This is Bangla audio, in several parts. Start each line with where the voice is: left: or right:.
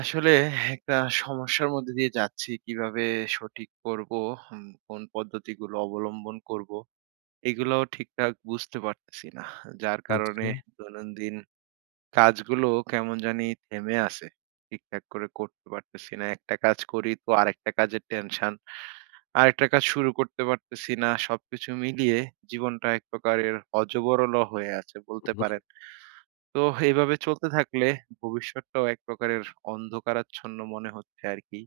right: আসলে একটা সমস্যার মধ্যে দিয়ে যাচ্ছি। কিভাবে সঠিক করবো, হুম, কোন পদ্ধতিগুলো অবলম্বন করবো, এগুলোও ঠিকঠাক বুঝতে পারতেছি না। যার কারণে
left: আচ্ছা।
right: দৈনন্দিন কাজগুলো কেমন জানি থেমে আছে। ঠিকঠাক করে করতে পারতেছি না। একটা কাজ করি তো আরেকটা কাজের টেনশন। আরেকটা কাজ শুরু করতে পারতেছি না। সবকিছু মিলিয়ে জীবনটা এক প্রকারের অজবরল হয়ে আছে বলতে
left: হুম,
right: পারেন। তো এভাবে চলতে থাকলে ভবিষ্যৎটাও এক প্রকারের অন্ধকারাচ্ছন্ন মনে হচ্ছে আরকি।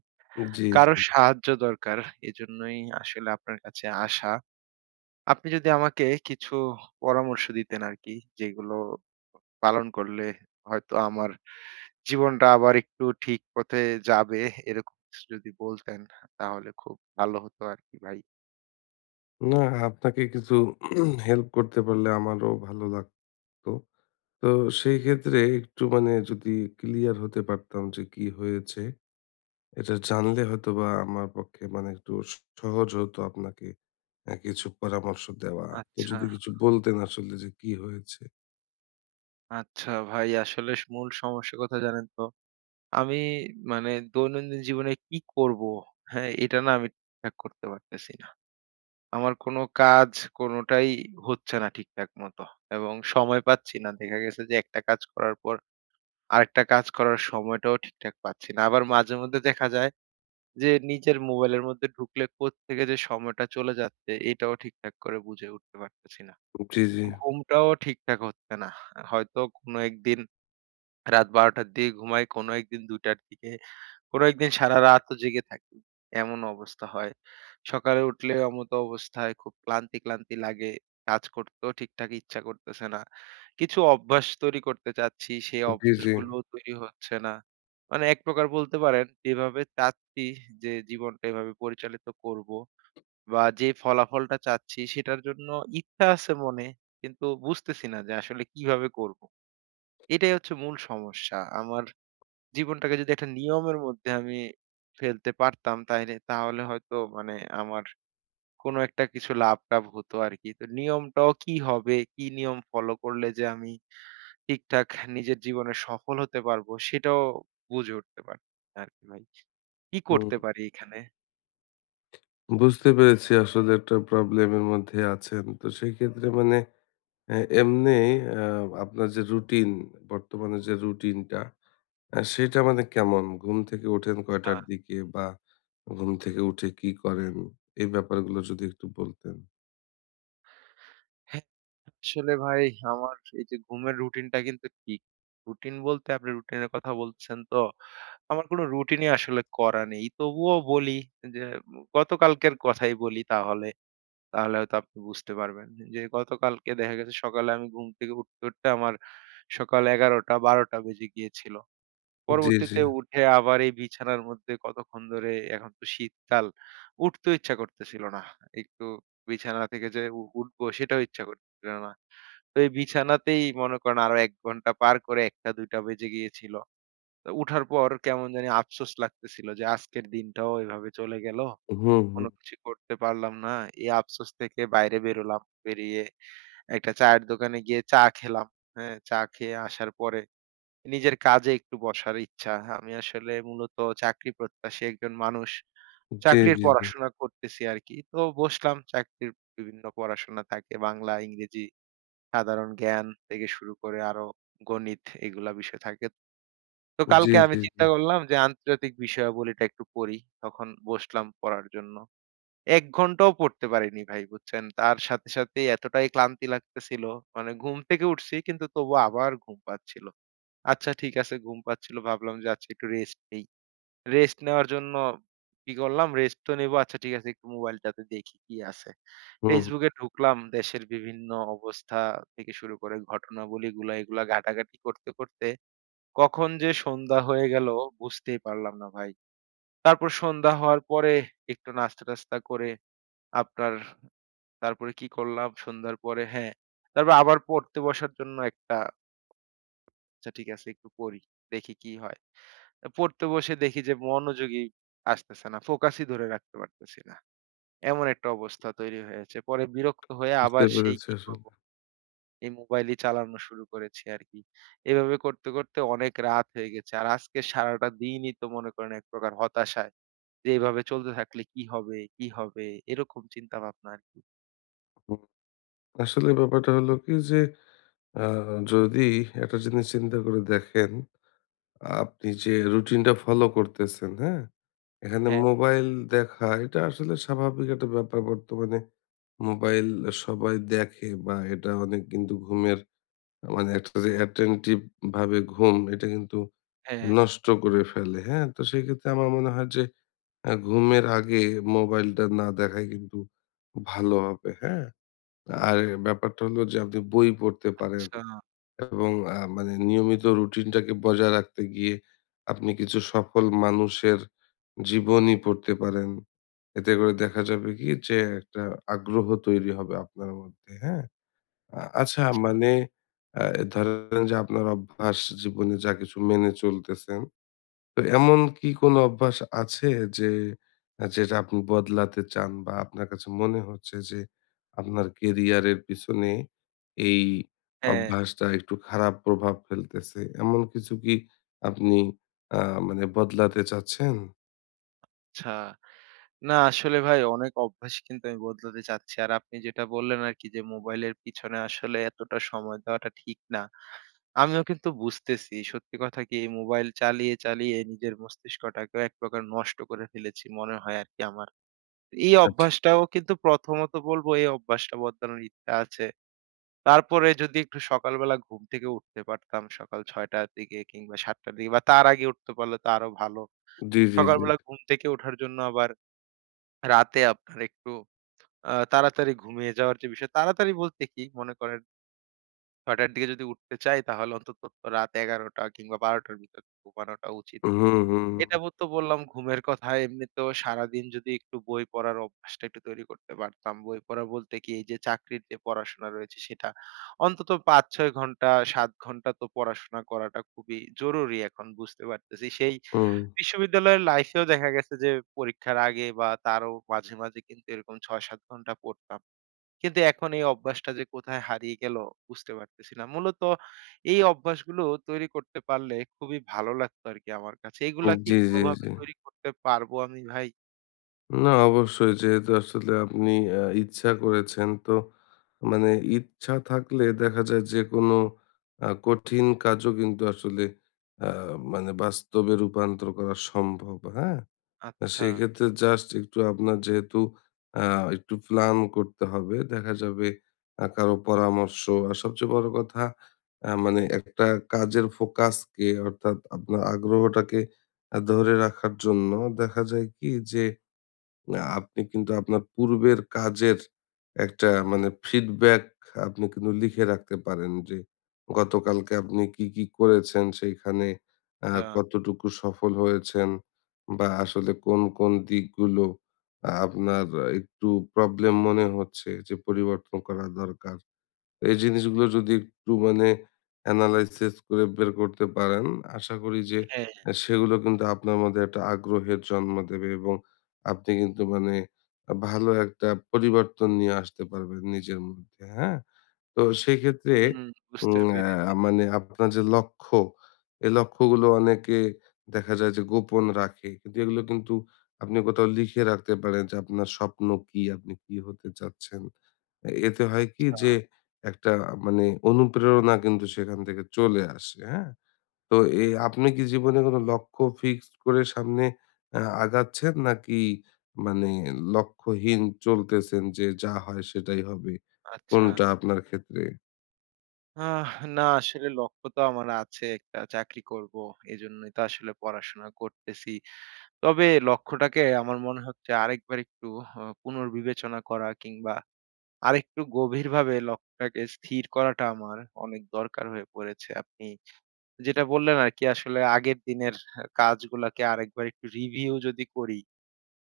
left: জি,
right: কারো
left: জি।
right: সাহায্য দরকার। এজন্যই আসলে আপনার কাছে আসা। আপনি যদি আমাকে কিছু পরামর্শ দিতেন আরকি, যেগুলো পালন করলে হয়তো আমার জীবনটা আবার একটু ঠিক পথে যাবে, এরকম কিছু যদি বলতেন তাহলে খুব ভালো হতো আরকি ভাই।
left: না আপনাকে কিছু হেল্প করতে পারলে আমারও ভালো লাগতো। তো সেই ক্ষেত্রে একটু মানে যদি ক্লিয়ার হতে পারতাম যে কি হয়েছে, এটা জানলে হয়তোবা আমার পক্ষে মানে একটু সহজ হতো আপনাকে কিছু পরামর্শ দেওয়া। তো
right: আচ্ছা,
left: যদি কিছু বলতেন আসলে যে কি হয়েছে?
right: আচ্ছা ভাই আসলে মূল সমস্যা কোথায় জানেন তো? আমি মানে দৈনন্দিন জীবনে কি করব? হ্যাঁ, এটা না আমি ঠিকঠাক করতে পারতেছি না। আমার কোনো কাজ কোনোটাই হচ্ছে না ঠিকঠাক মতো এবং সময় পাচ্ছি না। দেখা গেছে যে একটা কাজ করার পর আরেকটা কাজ করার সময়টাও ঠিকঠাক পাচ্ছি না। আবার মাঝে মধ্যে দেখা যায় যে নিজের মোবাইলের মধ্যে ঢুকলে কোত্থেকে যে সময়টা চলে যাচ্ছে এটাও ঠিকঠাক করে বুঝে উঠতে পারতেছি না।
left: জি, জি,
right: ঘুমটাও ঠিকঠাক হচ্ছে না। হয়তো কোনো একদিন রাত ১২ঃ০০ টার দিকে ঘুমাই, কোনো একদিন ২টা টার দিকে। কোনো একদিন সারারাতও জেগে থাকি। এমন অবস্থা হয়। সকালে উঠলে এমতো অবস্থায় খুব ক্লান্তি, ক্লান্তি লাগে। কাজ করতেও ঠিকঠাক ইচ্ছা করতেছে না। কিছু অভ্যাস তৈরি করতে চাচ্ছি, সেই
left: জি, জি।
right: অভ্যাসগুলোও তৈরি হচ্ছে না। মানে এক প্রকার বলতে পারেন যেভাবে চাচ্ছি যে জীবনটা এভাবে পরিচালিত করব বা যে ফলাফলটা চাচ্ছি সেটার জন্য ইচ্ছা আছে মনে কিন্তু বুঝতেছি না যে আসলে কিভাবে করব। এটাই হচ্ছে মূল সমস্যা। আমার জীবনটাকে যদি একটা নিয়মের মধ্যে আমি ফেলতে পারতাম তাইলে তাহলে হয়তো মানে আমার কোনো একটা কিছু লাভ-টাভ হতো আরকি। তো নিয়মটাও কি হবে, কি নিয়ম ফলো করলে যে আমি ঠিকঠাক নিজের জীবনে সফল হতে পারবো সেটাও বুঝে উঠতে পারছি না আরকি ভাই। কি
left: হুম,
right: করতে পারি এখানে?
left: বুঝতে পেরেছি আসলে একটা প্রবলেম এর মধ্যে আছেন। তো সেক্ষেত্রে মানে অ্যা এমনি আ আপনার যে রুটিন, বর্তমানে যে রুটিনটা সেটা মানে কেমন? ঘুম থেকে ওঠেন কয়টার
right: হ্যাঁ।
left: দিকে? বা ঘুম থেকে উঠে কি করেন? এই ব্যাপারগুলো যদি একটু বলতেন।
right: হ্যাঁ, আসলে ভাই আমার এই যে ঘুমের রুটিনটা কিন্তু ঠিক। রুটিন বলতে আপনি রুটিনের কথা বলছেন তো, আমার কোনো রুটিনই আসলে করা নেই। তবুও বলি যে গতকালকের কথাই বলি তাহলে, তাহলে হয়তো আপনি বুঝতে পারবেন। যে গতকালকে দেখা গেছে সকালে আমি ঘুম থেকে উঠতে, উঠতে আমার সকাল ১১টা ১২টা বেজে গিয়েছিল।
left: জি, জি।
right: পরবর্তীতে উঠে আবার এই বিছানার মধ্যে কতক্ষণ ধরে এখন তো শীতকাল উঠতেও ইচ্ছা করতেছিল না। একটু বিছানা থেকে যে উঠবো সেটাও ইচ্ছা করছিল না। তো এই বিছানাতেই মনে করেন আরো ১ ঘন্টা পার করে ১টা-২টা বেজে গিয়েছিল। তো উঠার পর কেমন জানি আফসোস লাগতেছিল যে আজকের দিনটাও এভাবে চলে গেল।
left: হুম, হুম।
right: কোনো কিছু করতে পারলাম না। এই আফসোস থেকে বাইরে বেরোলাম। বেরিয়ে একটা চায়ের দোকানে গিয়ে চা খেলাম। হ্যাঁ? চা খেয়ে আসার পরে নিজের কাজে একটু বসার ইচ্ছা। আমি আসলে মূলত চাকরি প্রত্যাশী একজন মানুষ।
left: জি,
right: চাকরির
left: জি, জি।
right: পড়াশোনা করতেছি আরকি। তো বসলাম চাকরির বিভিন্ন পড়াশোনা থাকে বাংলা, ইংরেজি, সাধারণ জ্ঞান থেকে শুরু করে আরো গণিত এগুলা বিষয় থাকে। তো
left: জি,
right: কালকে আমি
left: জি, জি।
right: চিন্তা করলাম যে আন্তর্জাতিক বিষয়াবলীটা একটু পড়ি। তখন বসলাম পড়ার জন্য। ১ ঘন্টাও পড়তে পারিনি ভাই বুঝছেন? তার সাথে সাথেই এতটাই ক্লান্তি লাগতেছিল। মানে ঘুম থেকে উঠছি কিন্তু তবুও আবার ঘুম পাচ্ছিল। আচ্ছা ঠিক আছে ঘুম পাচ্ছিল। ভাবলাম যে আচ্ছা একটু রেস্ট নেই। রেস্ট নেওয়ার জন্য কি করলাম? রেস্ট তো নেবো। আচ্ছা ঠিক আছে একটু মোবাইলটাতে দেখি কি আছে।
left: হুম, হুম,
right: Facebook এ ঢুকলাম। দেশের বিভিন্ন অবস্থা থেকে শুরু করে ঘটনাবলীগুলা এগুলা ঘাটাঘাটি করতে, করতে কখন যে সন্ধ্যা হয়ে গেল বুঝতেই পারলাম না ভাই। তারপর সন্ধ্যা হওয়ার পরে একটু নাস্তা-টাস্তা করে আপনার তারপরে কি করলাম সন্ধ্যার পরে হ্যাঁ, তারপর আবার পড়তে বসার জন্য একটা আচ্ছা ঠিক আছে একটু পড়ি। দেখি কি হয়। পড়তে বসে দেখি যে মনোযোগই আসতেছে না, ফোকাসই ধরে রাখতে পারতেছি না। এমন একটা অবস্থা তৈরি হয়েছে। পরে বিরক্ত হয়ে
left: বুঝতে
right: আবার সেই
left: পেরেছি
right: কি
left: আসলে।
right: করব, এই মোবাইলই চালানো শুরু করেছি আরকি। এভাবে করতে, করতে অনেক রাত হয়ে গেছে। আর আজকে সারাটা দিনই তো মনে করেন এক প্রকার হতাশায় যে এভাবে চলতে থাকলে কি হবে, কি হবে? এরকম চিন্তাভাবনা আরকি।
left: হুম। আসলে ব্যাপারটা হলো কি যে আ যদি একটা জিনিস চিন্তা করে দেখেন, আপনি যে রুটিনটা ফলো করতেছেন, হ্যাঁ? এখানে
right: হ্যাঁ,
left: মোবাইল দেখা এটা আসলে স্বাভাবিক একটা ব্যাপার। বর্তমানে মোবাইল সবাই দেখে বা এটা অনেক কিন্তু ঘুমের মানে একটা যে attentive ভাবে ঘুম এটা কিন্তু
right: হ্যাঁ।
left: নষ্ট করে ফেলে। হ্যাঁ? তো সেক্ষেত্রে আমার মনে হয় যে ঘুমের আগে মোবাইলটা না দেখাই কিন্তু ভালো হবে। হ্যাঁ? আর ব্যাপারটা হলো যে আপনি বই পড়তে পারেন।
right: আচ্ছা,
left: এবং মানে নিয়মিত রুটিনটাকে বজায় রাখতে গিয়ে আপনি কিছু সফল মানুষের জীবনী পড়তে পারেন। এতে করে দেখা যাবে কি যে একটা আগ্রহ তৈরি হবে আপনার মধ্যে, হ্যাঁ? আচ্ছা
right: আচ্ছা।
left: মানে আ ধরেন যে আপনার অভ্যাস জীবনে যা কিছু মেনে চলতেছেন তো এমন কি কোনো অভ্যাস আছে যে যেটা আপনি বদলাতে চান বা আপনার কাছে মনে হচ্ছে যে আপনার কেরিয়ারের পিছনে এই
right: হ্যাঁ,
left: অভ্যাসটা একটু খারাপ প্রভাব ফেলতেছে। এমন কিছু কি আপনি আ মানে বদলাতে চাচ্ছেন?
right: আচ্ছা। না আসলে ভাই অনেক অভ্যাস কিন্তু আমি বদলাতে চাচ্ছি। আর আপনি যেটা বললেন আরকি যে মোবাইলের পিছনে আসলে এতটা সময় দেওয়াটা ঠিক না। আমিও কিন্তু বুঝতেছি সত্যি কথা কি এই মোবাইল চালিয়ে, চালিয়ে নিজের মস্তিষ্কটাকেও এক প্রকার নষ্ট করে ফেলেছি মনে হয় আরকি আমার। এই
left: আচ্ছা।
right: অভ্যাসটাও কিন্তু প্রথমত বলব এই অভ্যাসটা বদলানোর ইচ্ছা আছে। তারপরে যদি একটু সকালবেলা ঘুম থেকে উঠতে পারতাম সকাল ৬টা টার দিকে কিংবা ৭টা টার দিকে বা তার আগে উঠতে পারলে তো আরো ভালো।
left: জি, জি, জি।
right: সকালবেলা ঘুম থেকে ওঠার জন্য আবার রাতে আপনার একটু তাড়াতাড়ি ঘুমিয়ে যাওয়ার যে বিষয়, তাড়াতাড়ি বলতে কি? মনে করেন ৬ঃ০০ র দিকে যদি উঠতে চাই তাহলে অন্তত রাত ১১ঃ০০ কিংবা ১২ঃ০০ র ভিতর ঘুমানোটা উচিত।
left: হুম, হুম,
right: এটা তো বললাম ঘুমের কথা। এমনিতেও সারাদিন যদি একটু বই পড়ার অভ্যাসটা একটু তৈরি করতে পারতাম। বই পড়া বলতে কি? এই যে চাকরির যে পড়াশোনা রয়েছে সেটা অন্তত ৫-৬ ঘন্টা ৭ ঘন্টা তো পড়াশোনা করাটা খুবই জরুরি এখন বুঝতে পারতেছি। সেই
left: হুম।
right: বিশ্ববিদ্যালয়ের লাইফেও দেখা গেছে যে পরীক্ষার আগে বা তারও মাঝে, মাঝে কিন্তু এরকম ৬-৭ ঘন্টা পড়তাম। কিন্তু এখন এই অভ্যাসটা যে কোথায় হারিয়ে গেল বুঝতে পারতেছি না। মূলত এই অভ্যাসগুলো তৈরি করতে পারলে খুবই ভালো লাগতো আরকি আমার কাছে। এগুলা কি
left: জি, জি,
right: কোনোভাবে
left: জি।
right: তৈরি করতে পারবো আমি ভাই?
left: না অবশ্যই যেহেতু আসলে আপনি ইচ্ছা করেছেন তো মানে ইচ্ছা থাকলে দেখা যায় যে কোনো কঠিন কাজও কিন্তু আসলে মানে বাস্তবে রূপান্তর করা সম্ভব। হ্যাঁ? আর
right: আচ্ছা,
left: সেক্ষেত্রে জাস্ট একটু আপনার যেহেতু একটু প্ল্যান করতে হবে। দেখা যাবে কারো পরামর্শ। আর সবচেয়ে বড় কথা মানে একটা কাজের ফোকাসকে অর্থাৎ আপনার আগ্রহটাকে ধরে রাখার জন্য দেখা যায় কি যে না, আপনি কিন্তু আপনার পূর্বের কাজের একটা মানে ফিডব্যাক আপনি কিন্তু লিখে রাখতে পারেন যে, গতকালকে আপনি কি, কি করেছেন? সেইখানে আ
right: আচ্ছা।
left: কতটুকু সফল হয়েছেন? বা আসলে কোন, কোন দিকগুলো আপনার একটু প্রবলেম মনে হচ্ছে যে পরিবর্তন করা দরকার? এই জিনিসগুলো যদি একটু মানে এনালাইসিস করে বের করতে পারেন, আশা করি যে
right: হ্যাঁ,
left: সেগুলো কিন্তু আপনার মধ্যে একটা আগ্রহের জন্ম দেবে এবং আপনি কিন্তু মানে ভালো একটা পরিবর্তন নিয়ে আসতে পারবেন নিজের মধ্যে, হ্যাঁ? তো সেক্ষেত্রে
right: হুম,
left: উম
right: বুঝতে পেরেছি।
left: মানে আপনার যে লক্ষ্য, এই লক্ষ্যগুলো অনেকে দেখা যায় যে গোপন রাখে। কিন্তু এগুলো কিন্তু আপনি কোথাও লিখে রাখতে পারেন যে আপনার স্বপ্ন কি? আপনি কি হতে চাচ্ছেন? এতে হয় কি যে
right: আচ্ছা,
left: একটা মানে অনুপ্রেরণা কিন্তু সেখান থেকে চলে আসে, হ্যাঁ? তো আপনি কি জীবনে কোনো লক্ষ্য ফিক্সড করে সামনে আগাচ্ছেন? নাকি মানে লক্ষ্যহীন চলতেছেন যে যা হয় সেটাই হবে?
right: আচ্ছা।
left: কোনটা আপনার ক্ষেত্রে?
right: আহ না আসলে লক্ষ্য তো আমার আছে একটা চাকরি করব। এজন্যই তো আসলে পড়াশোনা করতেছি। তবে লক্ষ্যটাকে আমার মনে হচ্ছে আরেকবার একটু পুনর্বিবেচনা করা কিংবা আরেকটু গভীরভাবে লক্ষ্যটাকে স্থির করাটা আমার অনেক দরকার হয়ে পড়েছে। আপনি যেটা বললেন আরকি আসলে আগের দিনের কাজগুলাকে আরেকবার একটু রিভিউ যদি করি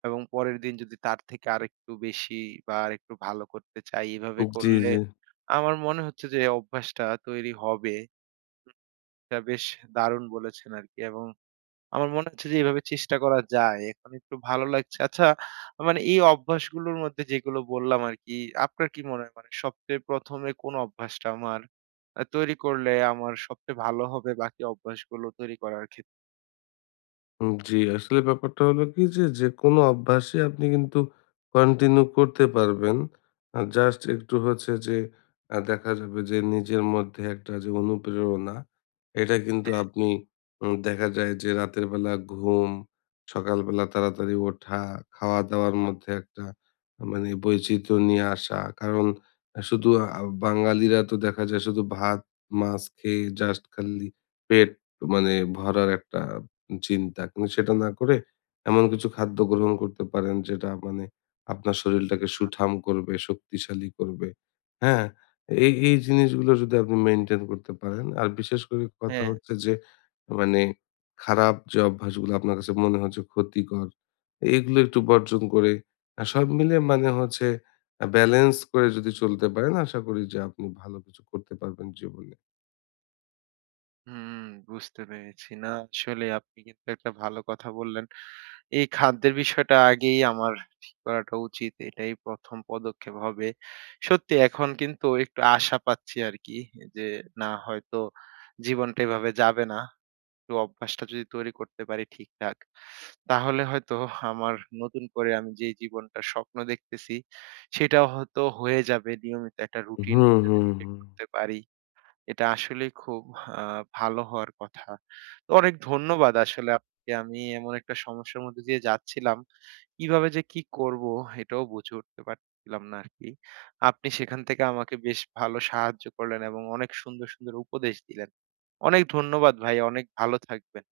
right: এবং পরের দিন যদি তার থেকে আরেকটু বেশি বা আরেকটু ভালো করতে চাই, এভাবে
left: জি,
right: করলে
left: জি।
right: আমার মনে হচ্ছে যে অভ্যাসটা তৈরি হবে। এটা বেশ দারুণ বলেছেন আরকি এবং আমার মনে হচ্ছে যে এভাবে চেষ্টা করা যায়। এখন একটু ভালো লাগছে। আচ্ছা মানে এই অভ্যাসগুলোর মধ্যে যেগুলো বললাম আরকি, আপনার কি মনে হয় মানে সবচেয়ে ১ম এ কোন অভ্যাসটা আমার তৈরি করলে আমার সবচেয়ে ভালো হবে বাকি অভ্যাসগুলো তৈরি করার ক্ষেত্রে?
left: জি, আসলে ব্যাপারটা হলো কি যে, যেকোনো অভ্যাসই আপনি কিন্তু কন্টিনিউ করতে পারবেন। জাস্ট একটু হচ্ছে যে দেখা যাবে যে নিজের মধ্যে একটা যে অনুপ্রেরণা, এটা কিন্তু
right: হ্যাঁ,
left: আপনি দেখা যায় যে রাতের বেলা ঘুম, সকালবেলা তাড়াতাড়ি ওঠা, খাওয়া-দাওয়ার মধ্যে একটা মানে বৈচিত্র্য নিয়ে আসা। কারণ শুধু বাঙালিরা তো দেখা যায় শুধু ভাত, মাছ খেয়ে জাস্ট খালি পেট মানে ভরার একটা চিন্তা। কিন্তু সেটা না করে এমন কিছু খাদ্য গ্রহণ করতে পারেন যেটা মানে আপনার শরীরটাকে সুঠাম করবে, শক্তিশালী করবে। হ্যাঁ? এই জিনিসগুলো যদি আপনি মেইনটেইন করতে পারেন। আর বিশেষ করে কথা
right: হ্যাঁ।
left: হচ্ছে যে মানে খারাপ যে অভ্যাসগুলো আপনার কাছে মনে হচ্ছে ক্ষতিকর, এগুলো একটু বর্জন করে সব মিলে মানে হচ্ছে ব্যালেন্স করে যদি চলতে পারেন আশা করি যে আপনি ভালো কিছু করতে পারবেন জীবনে।
right: হুম, বুঝতে পেরেছি। না আসলে আপনি কিন্তু একটা ভালো কথা বললেন। এই খাদ্যের বিষয়টা আগেই আমার ঠিক করাটা উচিত। এটাই ১ম পদক্ষেপ হবে। সত্যি এখন কিন্তু একটু আশা পাচ্ছি আরকি যে না হয়তো জীবনটা এভাবে যাবে না। তো অভ্যাসটা যদি তৈরি করতে পারি ঠিকঠাক, তাহলে হয়তো আমার নতুন করে আমি যে জীবনটার স্বপ্ন দেখতেছি, সেটাও হয়তো হয়ে যাবে। নিয়মিত একটা রুটিন
left: হুম,
right: যদি
left: হুম,
right: তৈরি
left: হুম।
right: করতে পারি। এটা আসলেই খুব আ ভালো হওয়ার কথা। তো অনেক ধন্যবাদ আসলে আপনাকে। আমি এমন একটা সমস্যার মধ্যে দিয়ে যাচ্ছিলাম। কিভাবে যে কি করব এটাও বুঝে উঠতে পারছিলাম না আরকি। আপনি সেখান থেকে আমাকে বেশ ভালো সাহায্য করলেন এবং অনেক সুন্দর, সুন্দর উপদেশ দিলেন। অনেক ধন্যবাদ ভাই। অনেক ভালো থাকবেন।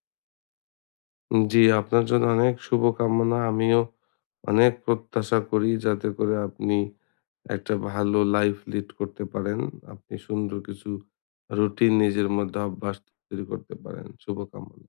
left: জি, আপনার জন্য অনেক শুভকামনা। আমিও অনেক প্রত্যাশা করি যাতে করে আপনি একটা ভালো লাইফ লিড করতে পারেন। আপনি সুন্দর কিছু রুটিন নিজের মধ্যে অভ্যাস তৈরি করতে পারেন। শুভকামনা।